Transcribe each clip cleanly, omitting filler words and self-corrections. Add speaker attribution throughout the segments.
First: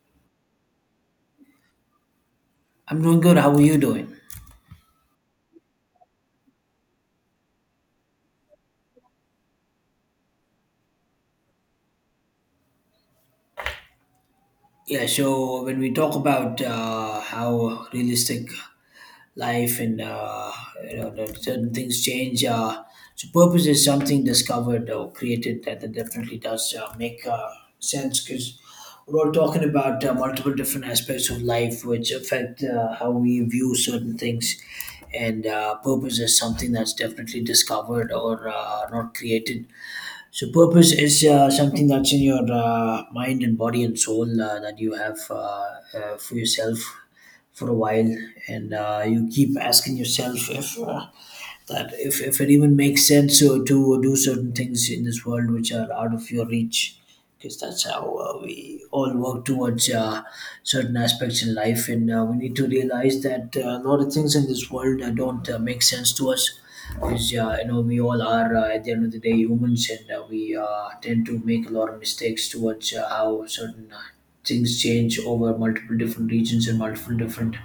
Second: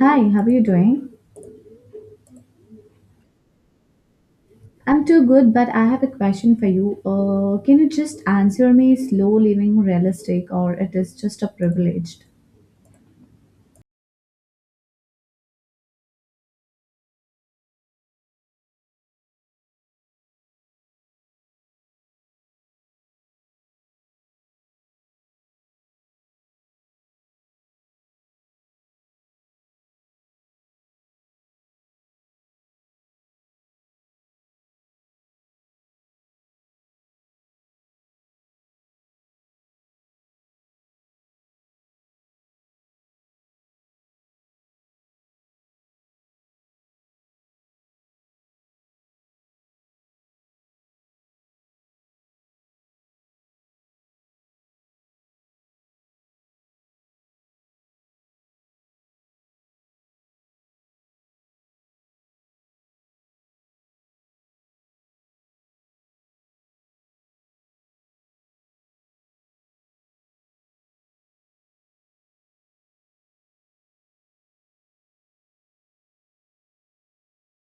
Speaker 1: Hi, how are you doing?
Speaker 2: I'm doing good. How are you doing?
Speaker 1: I'm too good, but I have a question for you. Can you just answer me, is slow living realistic or it is just a privileged?
Speaker 2: Yeah, so when we talk about how realistic life and the certain things change, so purpose is something discovered or created that definitely does make sense because we're all talking about multiple different aspects of life which affect how we view certain things. And purpose is something that's definitely discovered or not created. So purpose is something that's in your mind and body and soul that you have for yourself for a while, and you keep asking yourself if that if it even makes sense to do certain things in this world which are out of your reach because that's how we all work towards certain aspects in life, and we need to realize that a lot of things in this world don't make sense to us because we all are at the end of the day humans, and we tend to make a lot of mistakes towards how certain things change over multiple different regions and multiple different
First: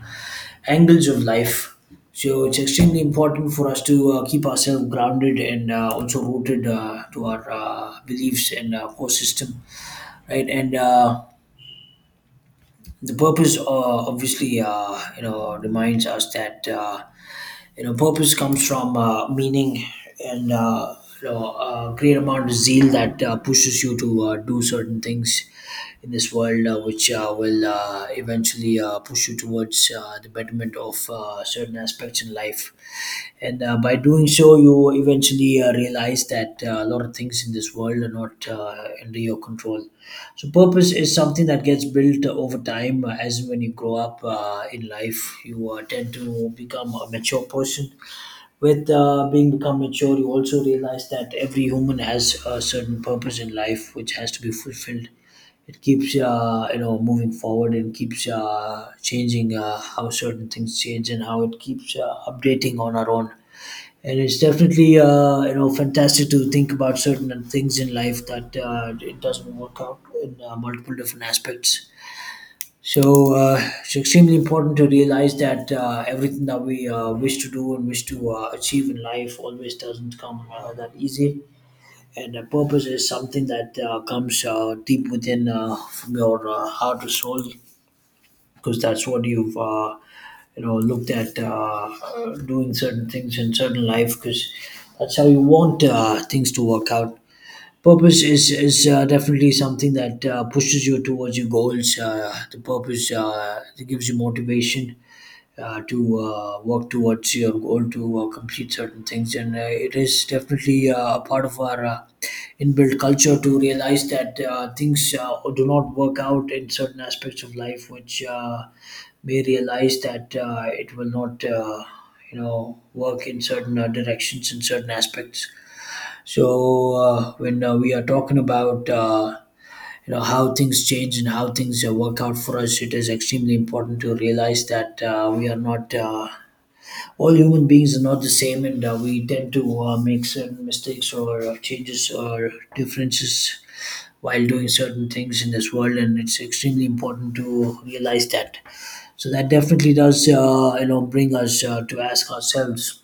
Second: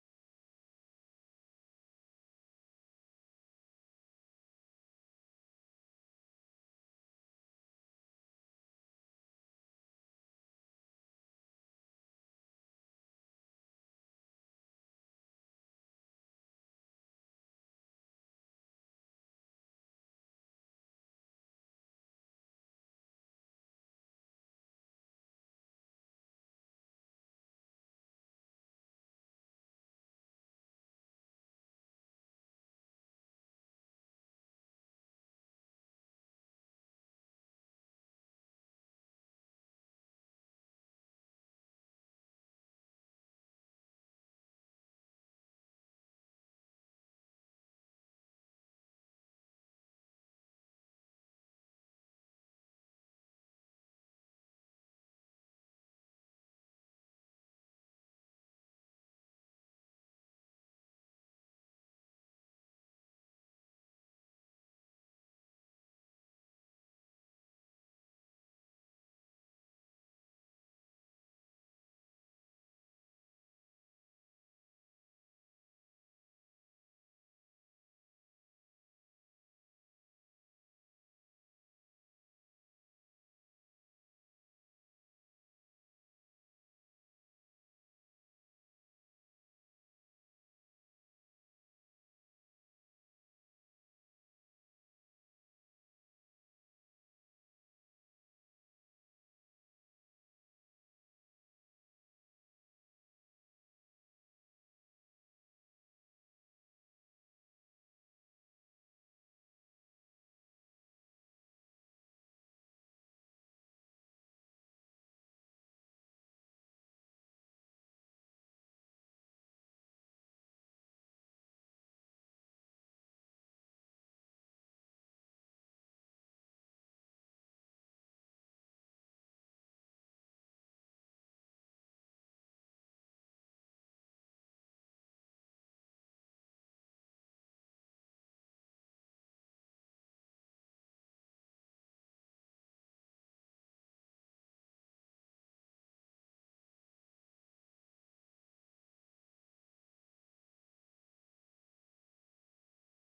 Speaker 2: angles of life. So it's extremely important for us to keep ourselves grounded and also rooted to our beliefs and core system, right? And the purpose, obviously, reminds us that purpose comes from meaning and a great amount of zeal that pushes you to do certain things in this world, which will eventually push you towards the betterment of certain aspects in life. And by doing so, you eventually realize that a lot of things in this world are not under your control. So, purpose is something that gets built over time as when you grow up in life, you tend to become a mature person. With being become mature, you also realize that every human has a certain purpose in life which has to be fulfilled. It keeps moving forward and keeps changing how certain things change and how it keeps updating on our own. And it's definitely fantastic to think about certain things in life that it doesn't work out in multiple different aspects. So it's extremely important to realize that everything that we wish to do and wish to achieve in life always doesn't come that easy, and the purpose is something that comes deep within from your heart or soul because that's what you've looked at doing certain things in certain life because that's how you want things to work out. Purpose is definitely something that pushes you towards your goals. The purpose that gives you motivation to work towards your goal, to complete certain things. And it is definitely a part of our inbuilt culture to realize that things do not work out in certain aspects of life, which may realize that it will not, work in certain directions in certain aspects. So when we are talking about how things change and how things work out for us, it is extremely important to realize that we are not all human beings are not the same, and we tend to make certain mistakes or changes or differences while doing certain things in this world, and it's extremely important to realize that. So that definitely does bring us to ask ourselves,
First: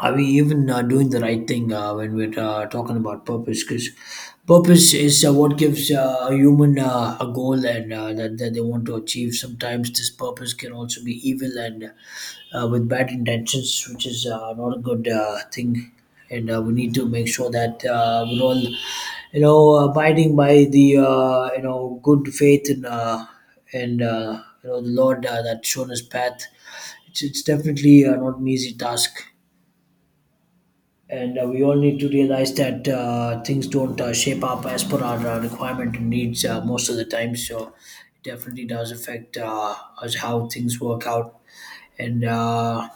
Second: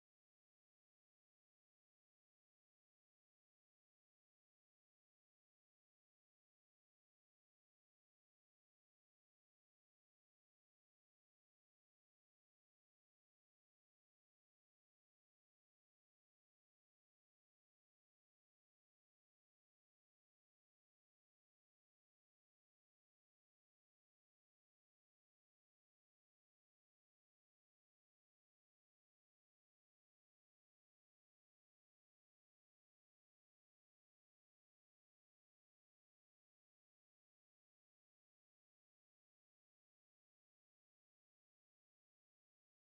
Speaker 2: are we even doing the right thing when we're talking about purpose? Because purpose is what gives a human a goal, and that they want to achieve. Sometimes this purpose can also be evil and with bad intentions, which is not a good thing. And we need to make sure that we're all abiding by the good faith, and the Lord that shown us path. It's definitely not an easy task, and we all need to realize that things don't shape up as per our requirement and needs most of the time. So it definitely does affect us how things work out, and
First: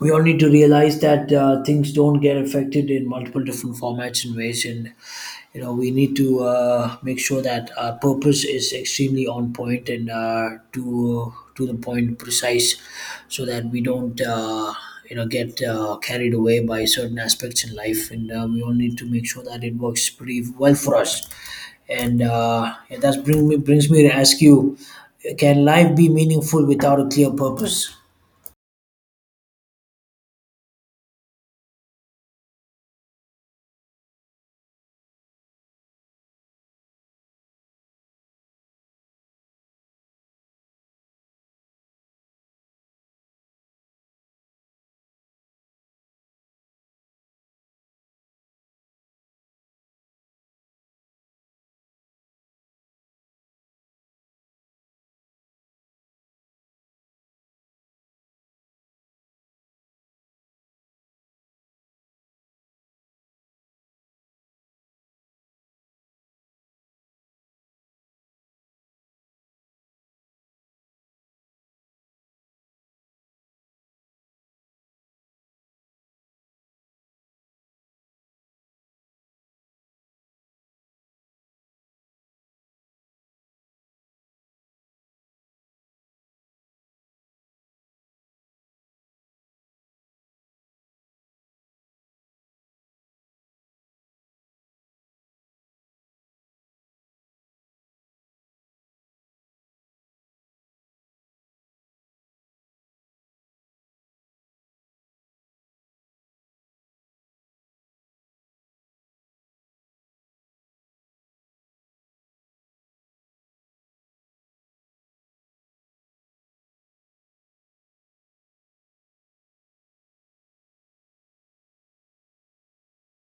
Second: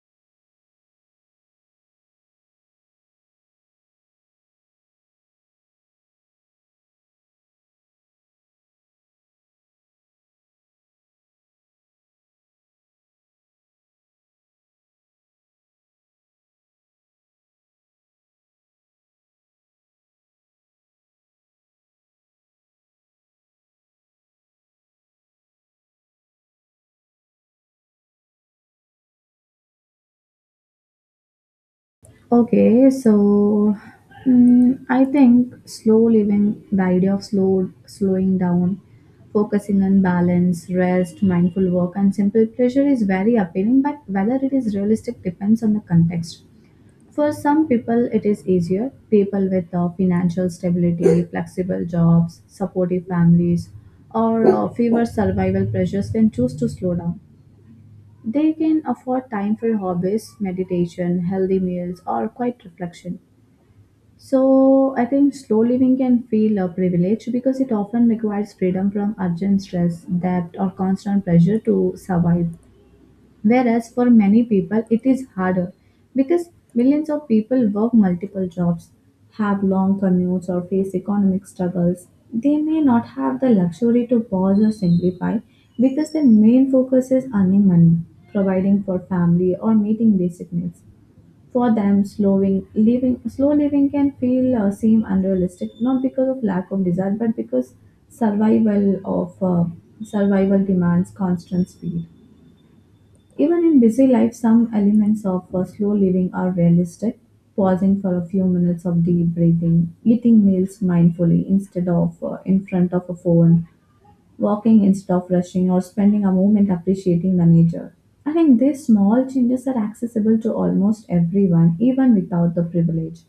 Speaker 2: we all need to realize that things don't get affected in multiple different formats and ways, and we need to make sure that our purpose is extremely on point and to the point precise so that we don't get carried away by certain aspects in life, and we all need to make sure that it works pretty well for us. And that brings me to ask you, can life be meaningful without a clear purpose?
Speaker 1: Okay, so I think slow living, the idea of slowing down, focusing on balance, rest, mindful work, and simple pleasure is very appealing, but whether it is realistic depends on the context. For some people, it is easier. People with financial stability, flexible jobs, supportive families, or fewer survival pressures can choose to slow down. They can afford time for hobbies, meditation, healthy meals, or quiet reflection. So, I think slow living can feel a privilege because it often requires freedom from urgent stress, debt, or constant pressure to survive. Whereas for many people, it is harder because millions of people work multiple jobs, have long commutes, or face economic struggles. They may not have the luxury to pause or simplify because their main focus is earning money, providing for family, or meeting basic needs. For them, slow living can feel or seem unrealistic, not because of lack of desire, but because survival of uh, survival demands constant speed. Even in busy life, some elements of slow living are realistic. Pausing for a few minutes of deep breathing, eating meals mindfully instead of in front of a phone, walking instead of rushing, or spending a moment appreciating the nature. I think these small changes are accessible to almost everyone, even without the privilege.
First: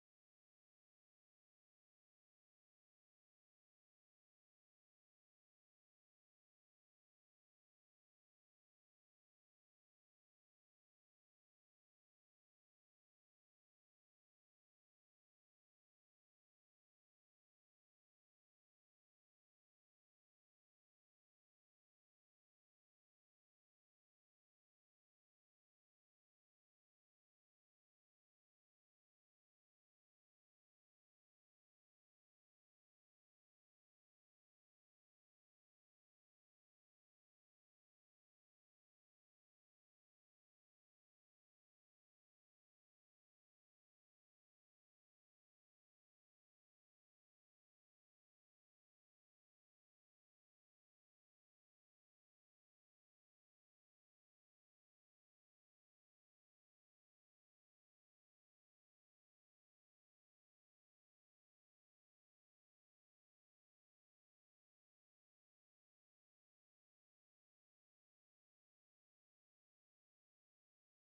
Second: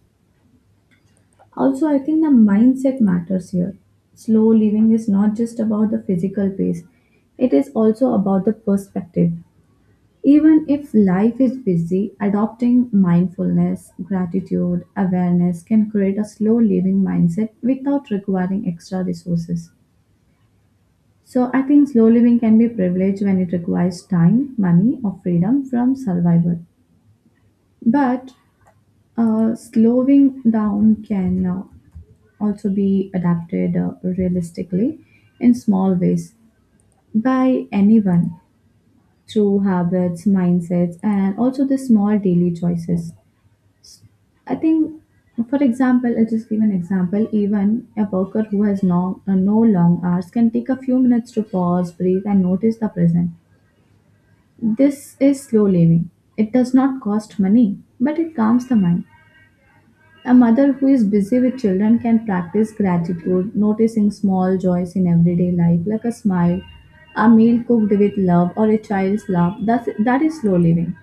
Speaker 1: Also, I think the mindset matters here. Slow living is not just about the physical pace, it is also about the perspective. Even if life is busy, adopting mindfulness, gratitude, awareness can create a slow living mindset without requiring extra resources. So, I think slow living can be privileged when it requires time, money, or freedom from survival. But slowing down can also be adapted realistically in small ways by anyone through habits, mindsets, and also the small daily choices. I think, for example, I just give an example. Even a worker who has no long hours can take a few minutes to pause, breathe, and notice the present. This is slow living. It does not cost money, but it calms the mind. A mother who is busy with children can practice gratitude, noticing small joys in everyday life, like a smile, a meal cooked with love, or a child's laugh. That is slow living.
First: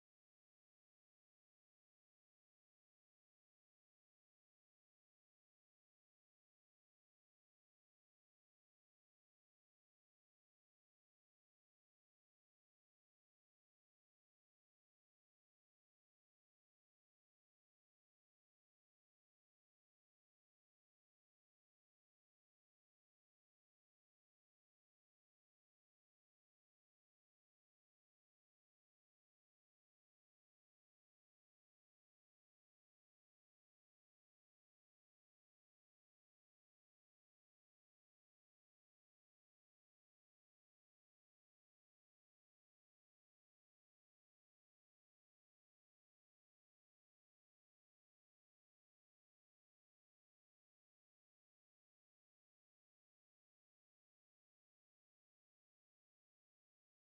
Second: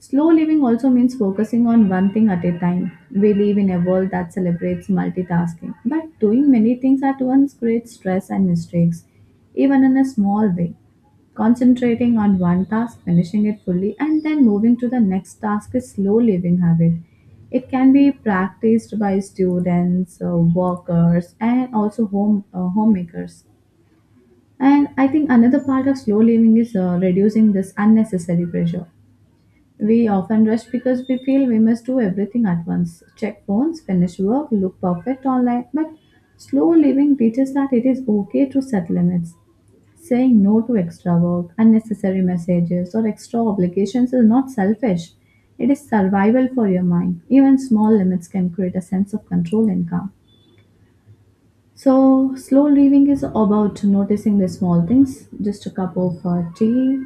Speaker 1: Slow living also means focusing on one thing at a time. We live in a world that celebrates multitasking, but doing many things at once creates stress and mistakes, even in a small way. Concentrating on one task, finishing it fully, and then moving to the next task is slow living habit. It can be practiced by students, workers, and also homemakers. And I think another part of slow living is reducing this unnecessary pressure. We often rush because we feel we must do everything at once, check phones, finish work, look perfect online. But slow living teaches that it is okay to set limits. Saying no to extra work, unnecessary messages, or extra obligations is not selfish. It is survival for your mind. Even small limits can create a sense of control and calm. So, slow living is about noticing the small things, just a cup of tea,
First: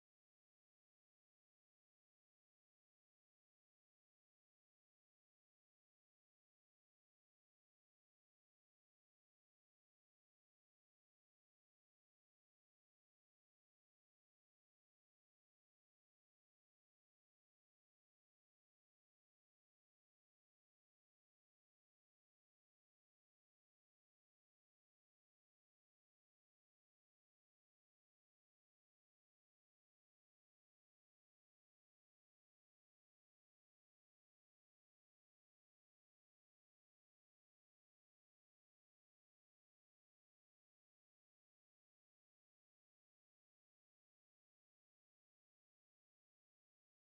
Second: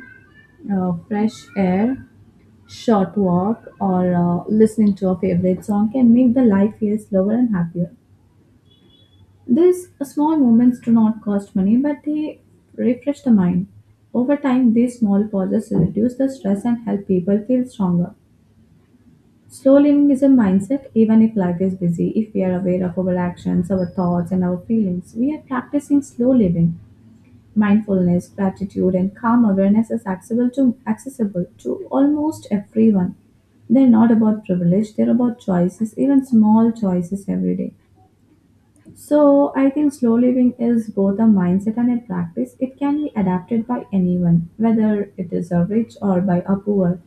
Speaker 1: fresh air, short walk, or listening to a favorite song can make the life feel slower and happier. These small moments do not cost money, but they refresh the mind. Over time, these small pauses reduce the stress and help people feel stronger. Slow living is a mindset, even if life is busy. If we are aware of our actions, our thoughts, and our feelings, we are practicing slow living. Mindfulness, gratitude, and calm awareness is accessible to almost everyone. They're not about privilege, they're about choices, even small choices every day. So, I think slow living is both a mindset and a practice. It can be adapted by anyone, whether it is a rich or by a poor,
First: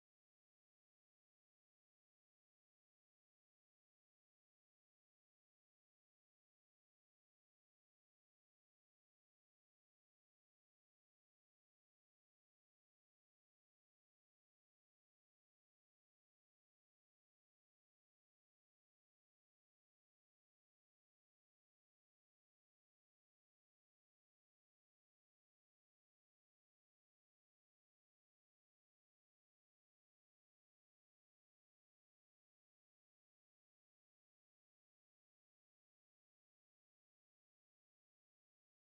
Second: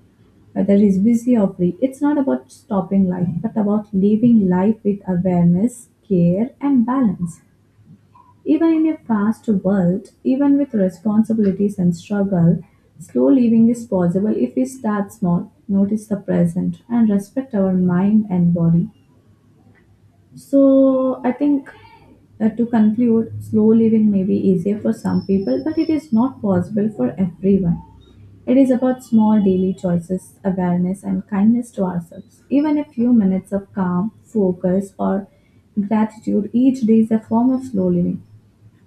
Speaker 1: whether he's busy or free. It's not about stopping life, but about living life with awareness, care, and balance. Even in a fast world, even with responsibilities and struggle, slow living is possible if we start small, notice the present, and respect our mind and body. So, I think to conclude, slow living may be easier for some people, but it is not possible for everyone. It is about small daily choices, awareness, and kindness to ourselves. Even a few minutes of calm, focus, or gratitude each day is a form of slow living.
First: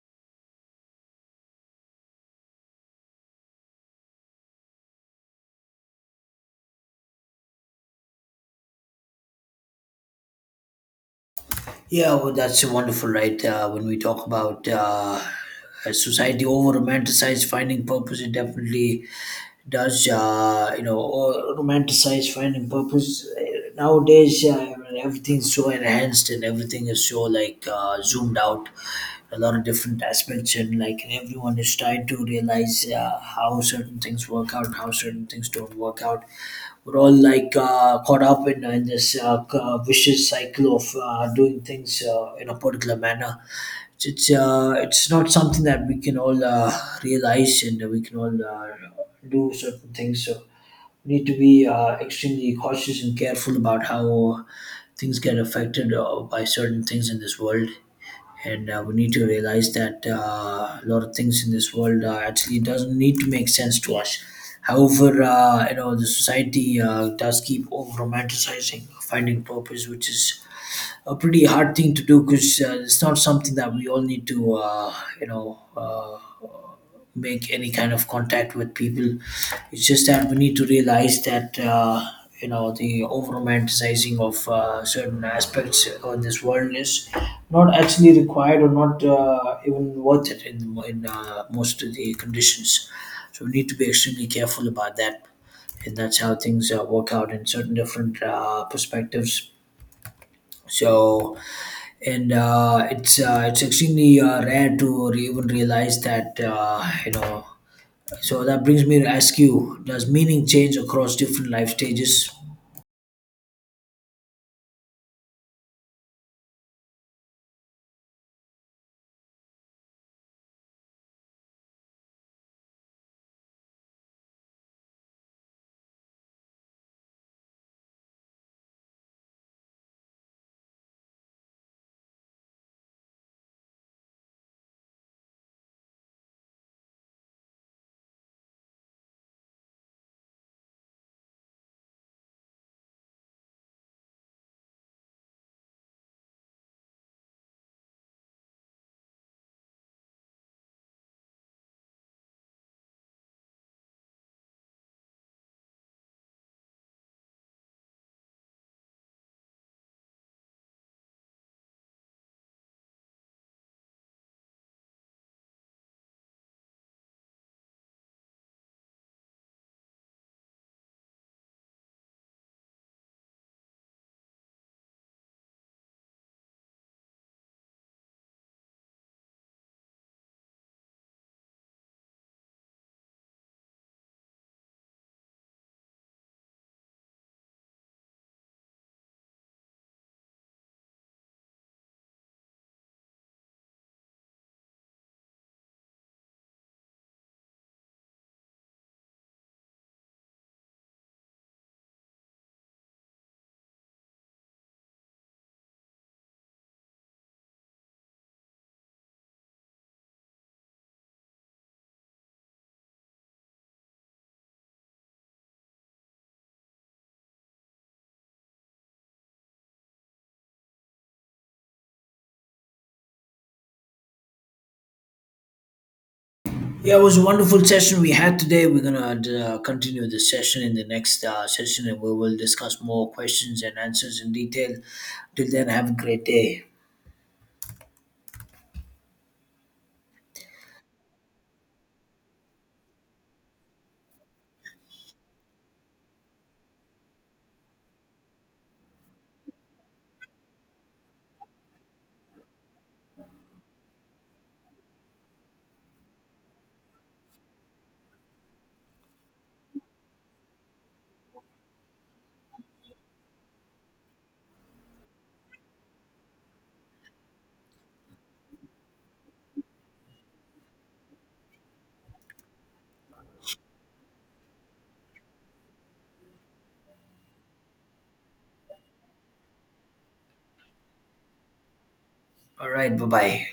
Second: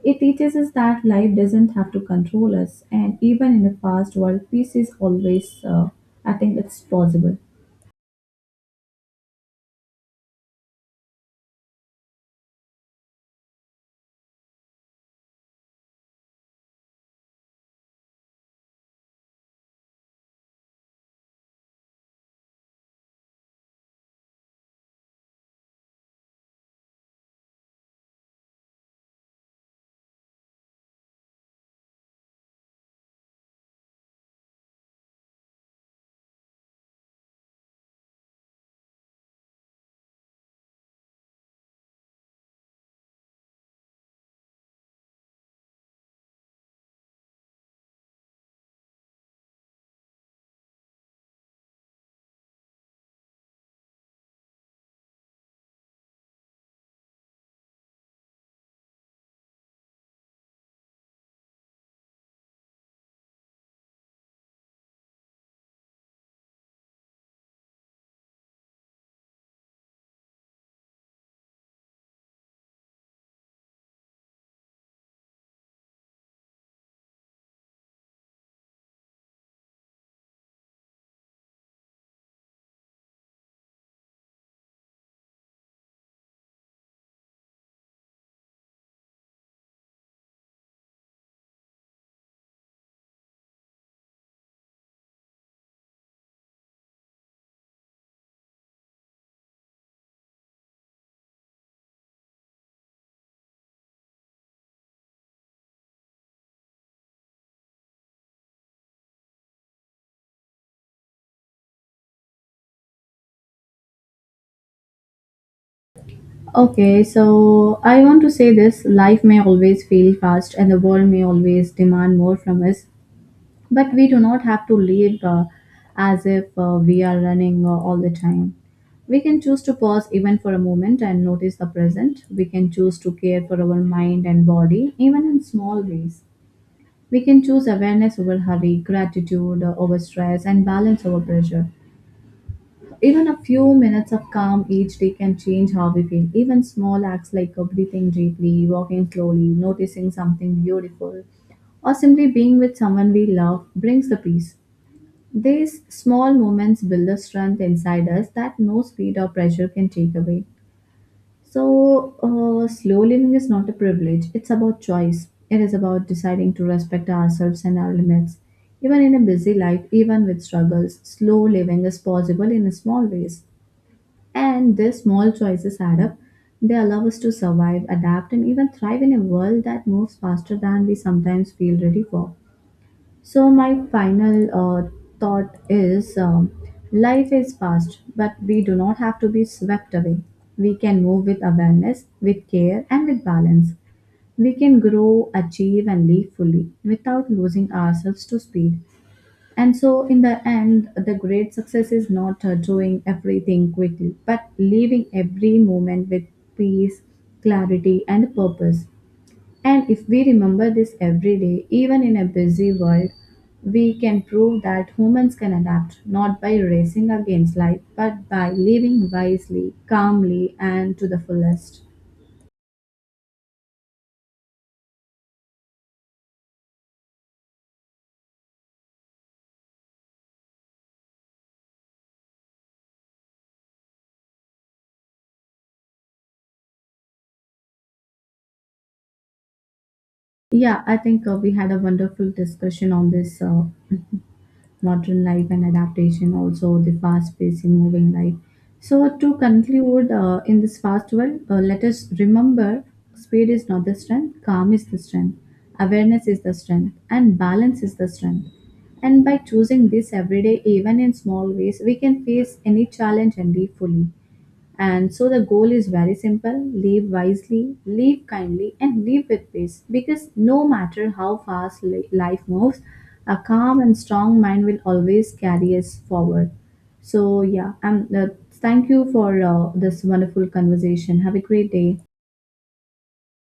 Speaker 1: It teaches us that life doesn't have to control us, and even in a fast world, peace is always, I think it's possible.
Speaker 2: Yeah, well, that's wonderful, right? When we talk about a society over romanticize finding purpose, it definitely does, or romanticize finding purpose. Nowadays, everything's so enhanced and everything is so like zoomed out, a lot of different aspects, and like everyone is trying to realize how certain things work out, how certain things don't work out. We're all like caught up in this vicious cycle of doing things in a particular manner. It's not something that we can all realize, and we can all do certain things. So we need to be extremely cautious and careful about how things get affected by certain things in this world, and we need to realize that a lot of things in this world actually doesn't need to make sense to us. However, the society does keep over romanticizing finding purpose, which is a pretty hard thing to do because it's not something that we all need to you know uh, make any kind of contact with people. It's just that we need to realize that the over romanticizing of certain aspects of this world is not actually required or not even worth it in most of the conditions. So we need to be extremely careful about that, and that's how things work out in certain different perspectives. So, and it's extremely rare to even realize that. So that brings me to ask you: does meaning change across different life stages?
Speaker 1: Okay, so I want to say this life may always feel fast and the world may always demand more from us, but we do not have to live as if we are running all the time. We can choose to pause even for a moment and notice the present. We can choose to care for our mind and body, even in small ways. We can choose awareness over hurry, gratitude over stress, and balance over pressure. Even a few minutes of calm each day can change how we feel. Even small acts like breathing deeply, walking slowly, noticing something beautiful, or simply being with someone we love brings the peace. These small moments build a strength inside us that no speed or pressure can take away. So, slow living is not a privilege, it's about choice. It is about deciding to respect ourselves and our limits. Even in a busy life, even with struggles, slow living is possible in small ways. And these small choices add up. They allow us to survive, adapt, and even thrive in a world that moves faster than we sometimes feel ready for. So, my final uh, thought is life is fast, but we do not have to be swept away. We can move with awareness, with care, and with balance. We can grow, achieve, and live fully without losing ourselves to speed. And so, in the end, the great success is not doing everything quickly, but leaving every moment with peace, clarity, and purpose. And if we remember this every day, even in a busy world, we can prove that humans can adapt not by racing against life, but by living wisely, calmly, and to the fullest.
Speaker 2: Yeah, it was a wonderful session we had today. We're gonna continue the session in the next session, and we will discuss more questions and answers in detail. Till then, have a great day.
Speaker 1: Yeah, I think we had a wonderful discussion on this modern life and adaptation, also the fast paced and moving life. So, to conclude, in this fast world, let us remember speed is not the strength, calm is the strength, awareness is the strength, and balance is the strength. And by choosing this every day, even in small ways, we can face any challenge and live fully. And so the goal is very simple, live wisely, live kindly, and live with peace. Because no matter how fast life moves, a calm and strong mind will always carry us forward. So, yeah, and thank you for this wonderful conversation. Have a great day.
Speaker 2: All right, bye bye.